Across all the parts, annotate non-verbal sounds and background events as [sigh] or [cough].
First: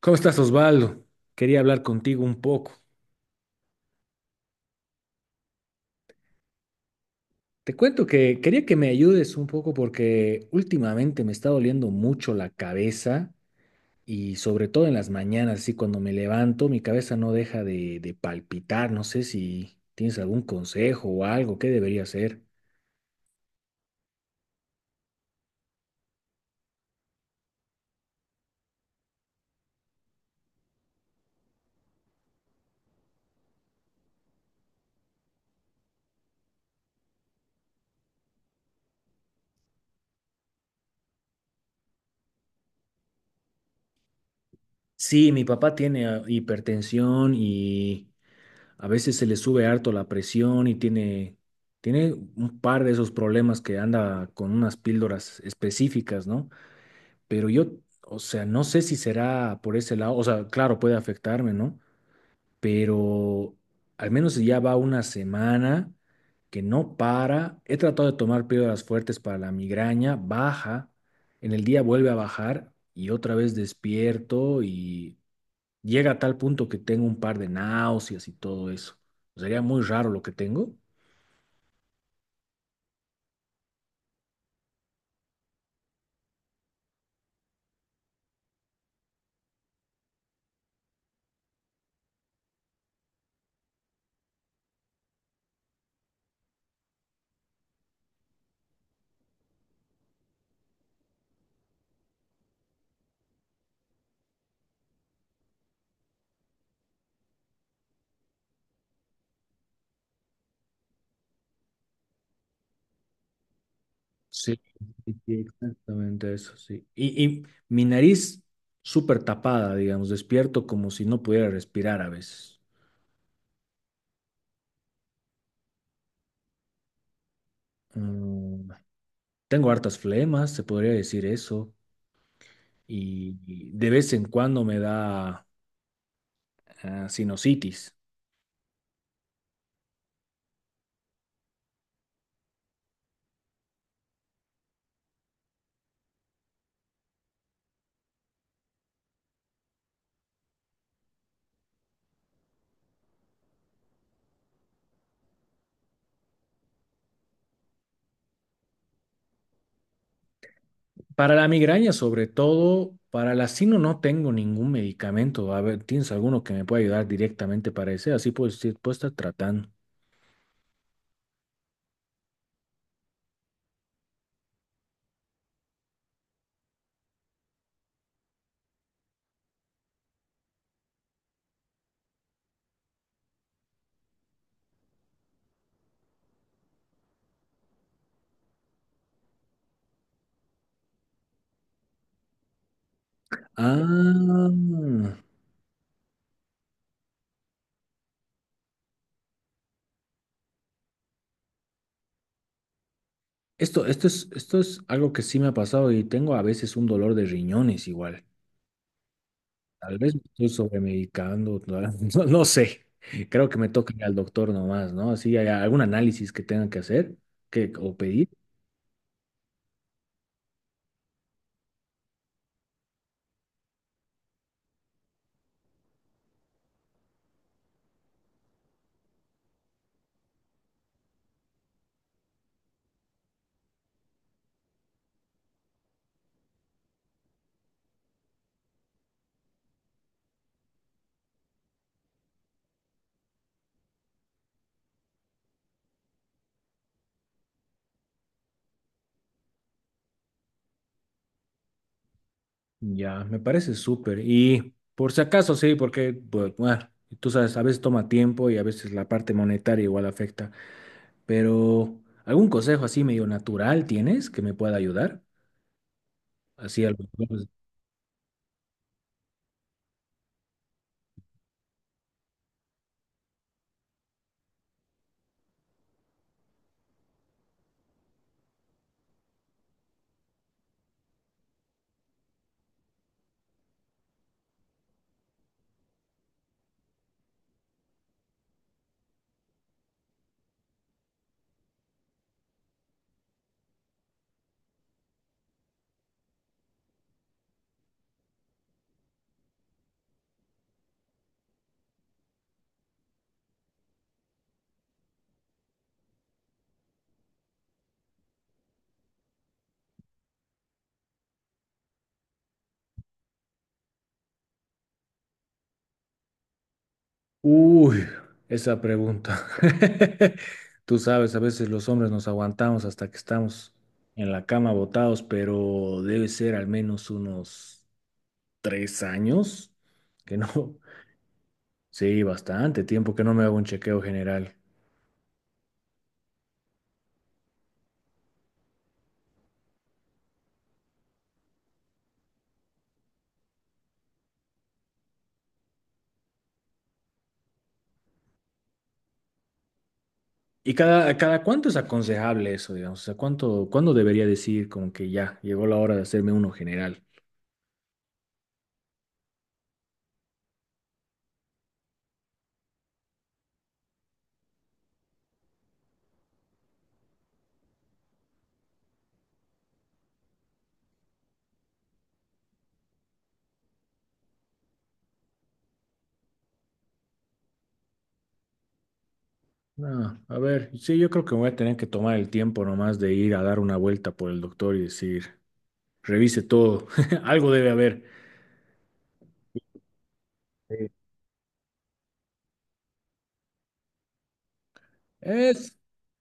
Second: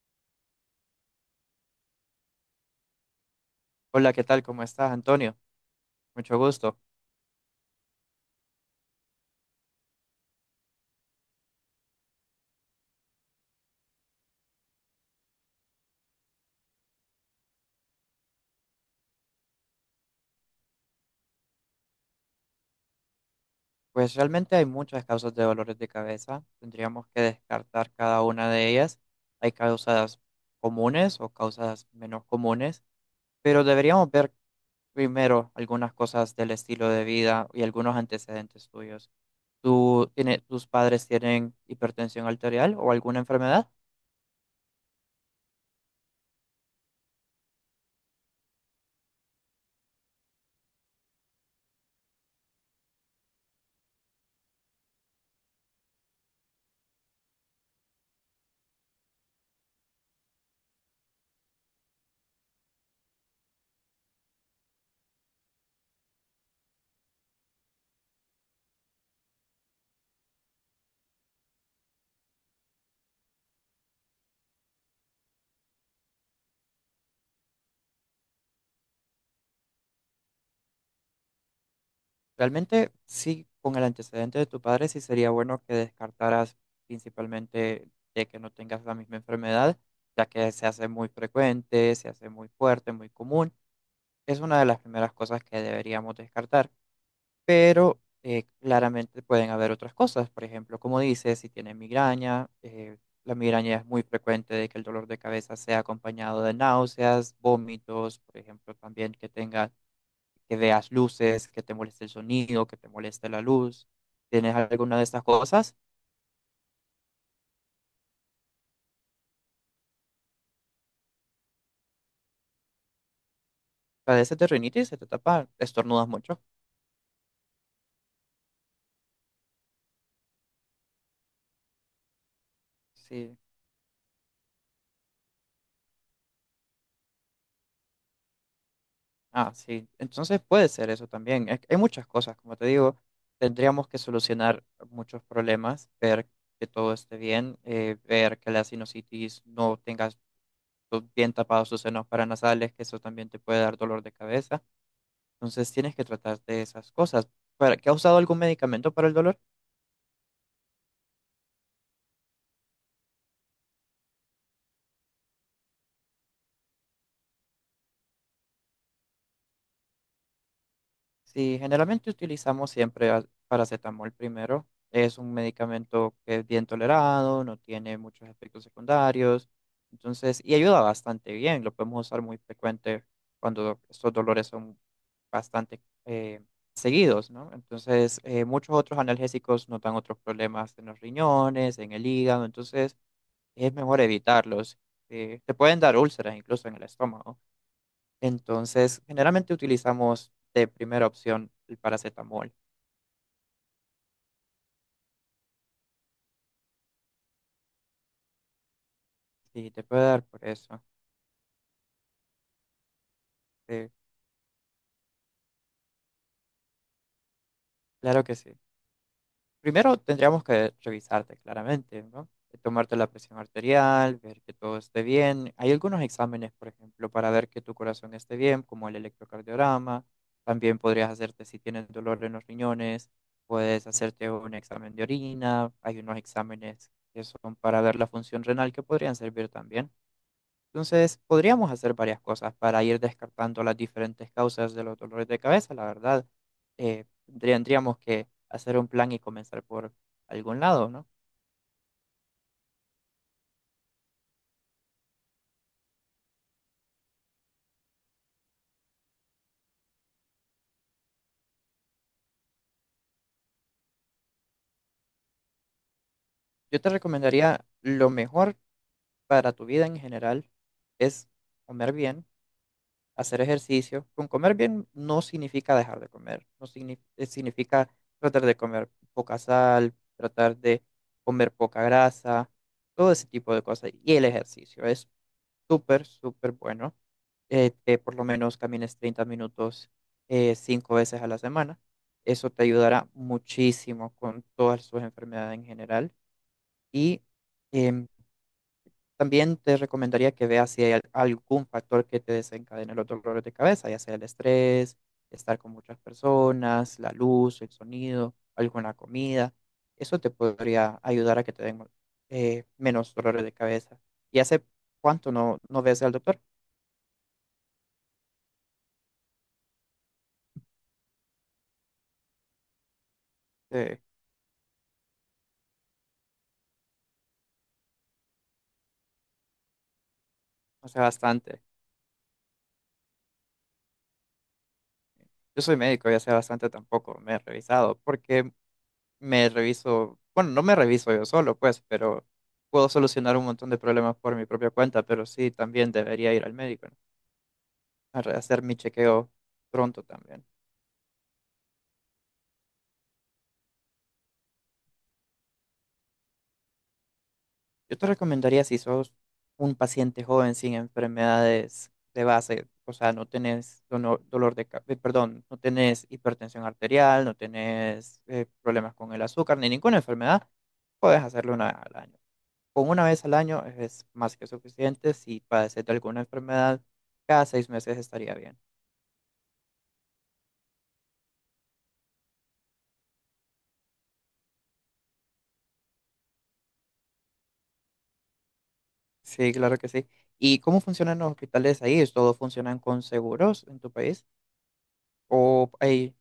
¿Cómo estás, Osvaldo? Quería hablar contigo un poco. Hola, ¿qué tal? ¿Cómo estás, Antonio? Mucho gusto. Te cuento que quería que me ayudes un poco porque últimamente me está doliendo mucho la cabeza y sobre todo en las mañanas, así cuando me levanto, mi cabeza no deja de palpitar. No sé si tienes algún consejo o algo, ¿qué debería hacer? Pues realmente hay muchas causas de dolores de cabeza. Tendríamos que descartar cada una de ellas. Hay causas comunes o causas menos comunes, pero deberíamos ver primero algunas cosas del estilo de vida y algunos antecedentes tuyos. Tus padres tienen hipertensión arterial o alguna enfermedad? Sí, mi papá tiene hipertensión y a veces se le sube harto la presión y tiene, tiene un par de esos problemas que anda con unas píldoras específicas, ¿no? Pero yo, o sea, no sé si será por ese lado, o sea, claro, puede afectarme, ¿no? Pero al menos si ya va una semana que no para. He tratado de tomar píldoras fuertes para la migraña, baja, en el día vuelve a bajar y otra vez despierto y llega a tal punto que tengo un par de náuseas y todo eso. Sería muy raro lo que tengo. Realmente sí, con el antecedente de tu padre sí sería bueno que descartaras principalmente de que no tengas la misma enfermedad, ya que se hace muy frecuente, se hace muy fuerte, muy común. Es una de las primeras cosas que deberíamos descartar, pero claramente pueden haber otras cosas. Por ejemplo, como dices, si tienes migraña, la migraña es muy frecuente de que el dolor de cabeza sea acompañado de náuseas, vómitos, por ejemplo, también que tengas que veas luces, que te moleste el sonido, que te moleste la luz. ¿Tienes Sí, alguna de sí, estas sí, cosas? exactamente eso, sí. Y mi nariz súper tapada, digamos, despierto como si no pudiera respirar a veces. ¿Padeces de rinitis? ¿Se te tapa? ¿Estornudas mucho? Mm, tengo hartas flemas, se podría decir eso, Sí. y de vez en cuando me da sinusitis. Ah, sí. Entonces puede ser eso también. Hay muchas cosas, como te digo, tendríamos que solucionar muchos problemas, ver que todo esté bien, ver que la sinusitis no tengas bien tapados sus senos paranasales, que eso también te puede dar dolor de cabeza. Entonces tienes que tratar de esas cosas. ¿Qué has usado algún medicamento para el dolor? Para la migraña, sobre todo, para la sino no tengo ningún medicamento. A ver, ¿tienes alguno que me pueda ayudar directamente para ese? Así puedo, puedo estar tratando. Sí, generalmente utilizamos siempre paracetamol primero. Es un medicamento que es bien tolerado, no tiene muchos efectos secundarios, entonces, y ayuda bastante bien. Lo podemos usar muy frecuente cuando estos dolores son bastante seguidos, ¿no? Entonces, muchos otros analgésicos nos dan otros problemas en los riñones, en el hígado, entonces es mejor Ah. evitarlos. Te pueden dar úlceras incluso en el estómago. Entonces, generalmente utilizamos de primera opción el paracetamol. Esto es algo que sí me ha pasado y tengo a veces un dolor de riñones igual. Si te Tal puede vez me dar por estoy eso. sobremedicando, [laughs] no, no sé. Creo que me Sí, toca ir al doctor nomás, ¿no? Así hay algún análisis que tengan que hacer que, o claro pedir. que sí. Primero tendríamos que revisarte claramente, ¿no? Tomarte la presión arterial, ver que todo esté bien. Hay algunos exámenes, por ejemplo, para ver que tu corazón esté bien, como el electrocardiograma. También podrías hacerte si tienes dolor en los riñones, puedes hacerte un examen de orina. Hay unos exámenes que son para ver la función renal que podrían servir también. Entonces, podríamos hacer varias cosas para ir descartando las diferentes causas de los dolores de cabeza, la verdad. Eh, tendríamos que hacer un plan y comenzar por algún lado, ¿no? Ya, me parece súper. Y por si acaso, sí, porque, pues, bueno, tú sabes, a veces toma tiempo y a veces la parte monetaria igual afecta. Pero, ¿algún consejo así medio natural tienes que me pueda ayudar? Yo Así te algo. recomendaría lo mejor para tu vida en general es comer bien, hacer ejercicio. Con comer bien no significa dejar de comer, no signi- significa tratar de comer poca sal, tratar de comer poca grasa, todo ese tipo de cosas. Y el ejercicio es súper, súper bueno, que por lo menos camines 30 minutos cinco veces a la semana. Eso te ayudará muchísimo con todas sus enfermedades en general. Y em, también te recomendaría que veas si hay algún factor que te desencadene los dolores de cabeza, ya sea el estrés, estar con muchas personas, la luz, el sonido, alguna comida. Eso te podría ayudar a que te den menos dolores de cabeza. ¿Y hace cuánto no ves al doctor? Uy, esa pregunta. [laughs] Tú sabes, a veces los hombres nos aguantamos hasta que estamos Sí, en la cama botados, pero debe ser al menos unos 3 años que no. [laughs] no sé bastante. Sí, bastante tiempo que no me hago un chequeo general. Yo soy médico, ya sé bastante tampoco. Me he revisado porque me reviso, bueno, no me reviso yo solo, pues, pero puedo solucionar un montón de problemas por mi propia cuenta, pero sí, también debería ir al médico, ¿no? Hacer mi chequeo pronto también. ¿Y cada cuánto es aconsejable eso, digamos? O sea, ¿cuándo debería decir como que ya llegó la hora de hacerme uno general? Yo te recomendaría si sos un paciente joven sin enfermedades de base, o sea, no tenés dono- dolor de, ca- perdón, no tenés hipertensión arterial, no tenés problemas con el azúcar ni ninguna enfermedad, puedes hacerlo una vez al año. Con una vez al año es más que suficiente. Si padeces de alguna enfermedad, cada 6 meses estaría bien. No, a ver, sí, yo creo que voy a tener que tomar el tiempo nomás de ir a dar una vuelta por el doctor y decir. Revise todo. [laughs] Algo debe haber. Sí, claro que sí. ¿Y cómo Sí. funcionan los hospitales ahí? ¿Todos funcionan con seguros en tu país? ¿O Es hay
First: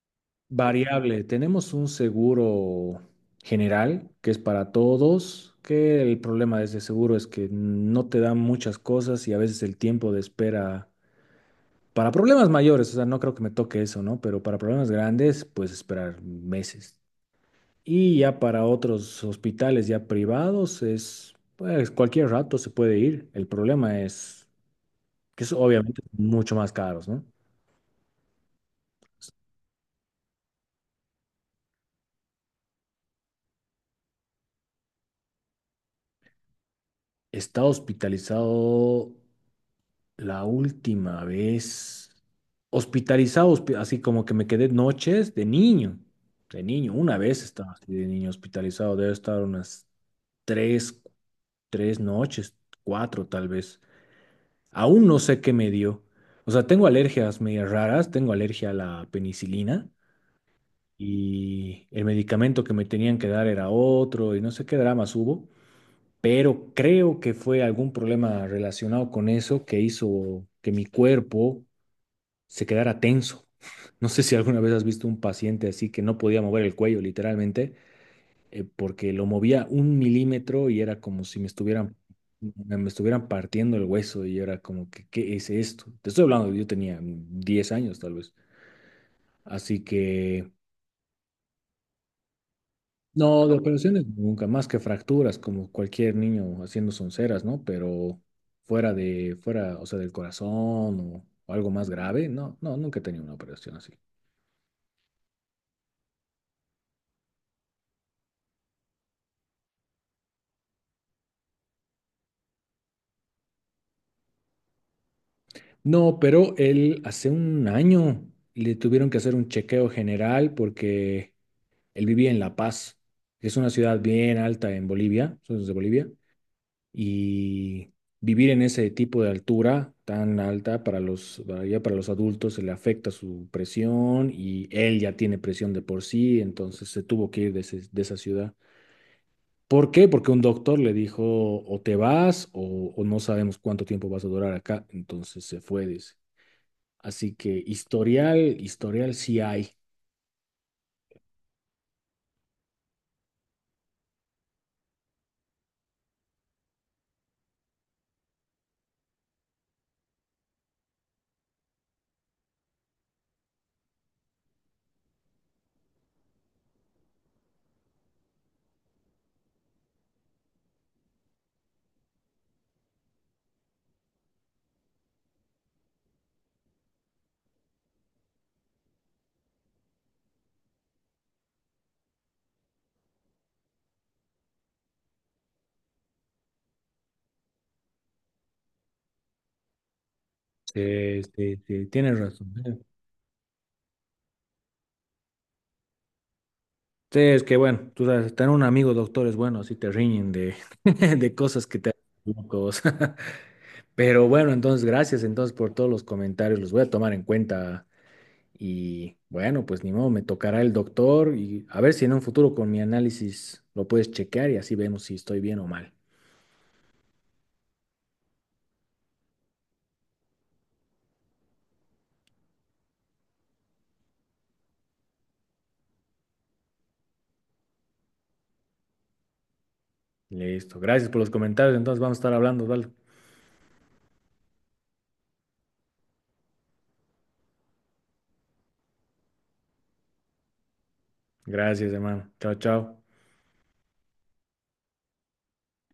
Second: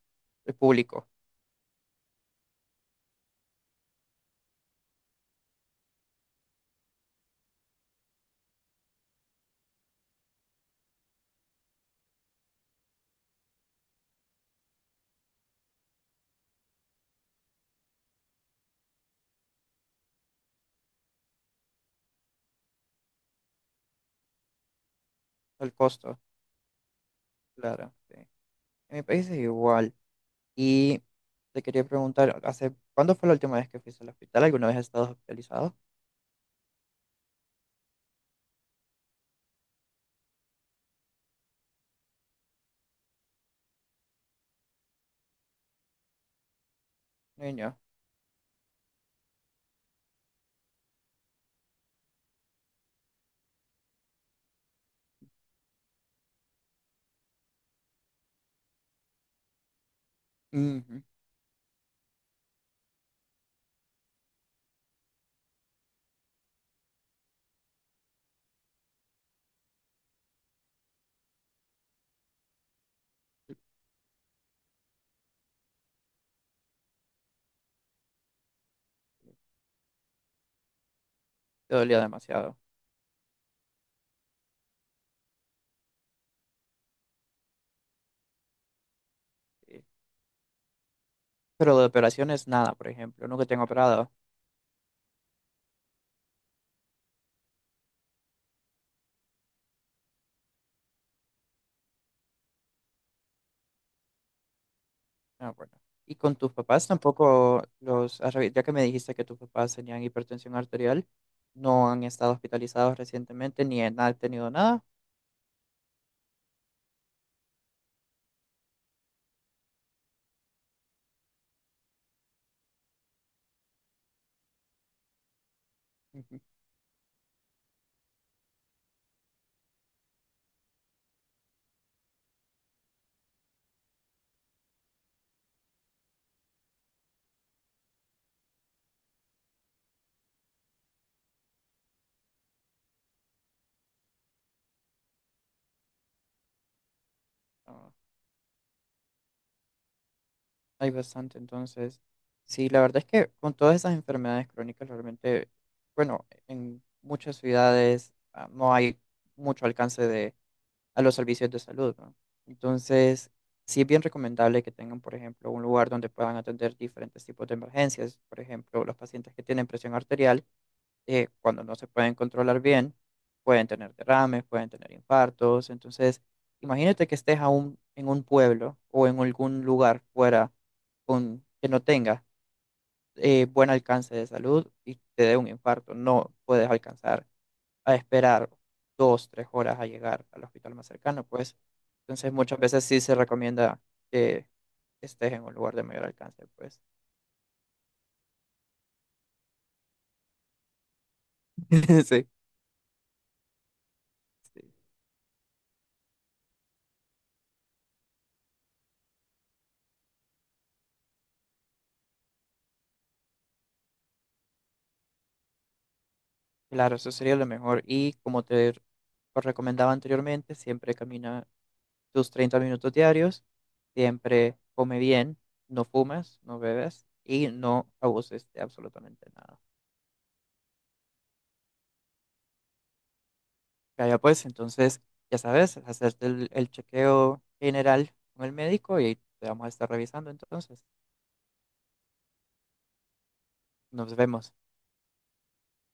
el público? variable. Tenemos un seguro general que es para todos, que el problema de ese seguro es que no te dan muchas cosas y a veces el tiempo de espera para problemas mayores, o sea, no creo que me toque eso, ¿no? Pero para problemas grandes, pues esperar meses. Y ya para otros hospitales ya privados es, pues cualquier rato se puede ir. El problema es que es El obviamente costo, mucho más caros, ¿no? claro. Sí. En mi país es igual. Y te quería preguntar, ¿hace cuándo fue la última vez que fuiste al hospital? ¿Alguna vez has estado hospitalizado? Está hospitalizado la última vez. Hospitalizado, así como que me quedé noches de niño. De niño, una vez estaba Niño. así de niño hospitalizado. Debe estar unas tres, 3 noches, cuatro tal vez. Aún no sé qué me dio. O sea, tengo alergias medias raras. Tengo alergia a la penicilina Ujú. y el medicamento que me tenían que dar era otro y no sé qué dramas hubo pero creo que fue algún problema relacionado con eso que hizo que mi cuerpo se quedara tenso. [laughs] No sé si alguna vez has visto un paciente así que no podía mover el cuello literalmente, porque lo movía un milímetro y era como si me Te estuvieran, dolía demasiado. me estuvieran partiendo el hueso y era como que, ¿qué es esto? Te estoy hablando, yo tenía 10 años tal vez. Así Sí. que Pero de operaciones, nada, por ejemplo. Nunca no, te de han operaciones operado. nunca, más que fracturas, como cualquier niño haciendo sonceras, ¿no? Pero fuera, o sea, del corazón o algo más grave, no, no, nunca he tenido una operación así. Ah, bueno. Y con tus papás tampoco los has ya que me dijiste que tus papás tenían hipertensión arterial, no han estado hospitalizados recientemente ni han tenido nada. No, pero él hace un año le tuvieron que hacer un chequeo general porque él vivía en La Paz, que es una ciudad bien alta en Bolivia, soy de Bolivia, Ujú. y vivir en ese tipo de altura tan alta para los, para ya para los adultos se le afecta su presión y él ya tiene presión de por sí, entonces se tuvo que ir de, de esa ciudad. ¿Por qué? Porque un doctor le dijo o te vas o no sabemos cuánto tiempo vas a durar acá, entonces se fue, dice. Así que historial, historial sí hay. Hay bastante, entonces, sí, la verdad es que con todas esas enfermedades crónicas realmente, bueno, en muchas ciudades no hay mucho alcance de, a los servicios de salud, ¿no? Entonces, sí es bien recomendable que tengan, por ejemplo, un lugar donde puedan atender diferentes tipos de emergencias, por ejemplo, los pacientes que tienen presión arterial cuando no se pueden controlar bien, pueden tener derrames, pueden tener infartos. Entonces, imagínate que estés aún en un pueblo o en algún lugar fuera con, que no tenga buen alcance de salud y te dé un infarto. No puedes alcanzar a esperar 2, 3 horas a llegar al hospital más Sí, cercano, pues. sí, sí, tienes Entonces, razón. muchas veces sí se recomienda que estés en un lugar de mayor alcance, pues. Sí, es que bueno, tú sabes, tener un amigo doctor es bueno, así te riñen de, [laughs] de cosas que te [laughs] Sí. hacen locos. [laughs] Pero bueno, Sí. entonces gracias entonces por todos los comentarios, los voy a tomar en cuenta y bueno, pues ni modo, me tocará el doctor y a ver si en un futuro con mi análisis lo puedes chequear y así vemos si estoy bien o mal. Claro, eso sería lo mejor. Y como te os recomendaba anteriormente, siempre camina tus 30 minutos diarios, siempre come bien, no fumas, no bebes y no abuses de absolutamente nada. Listo, gracias por los comentarios, entonces vamos a estar hablando, ¿vale? Ya, ya pues, entonces, ya sabes, hacerte el chequeo general con el médico y te vamos a estar revisando entonces. Gracias, hermano. Chao, chao. Nos vemos.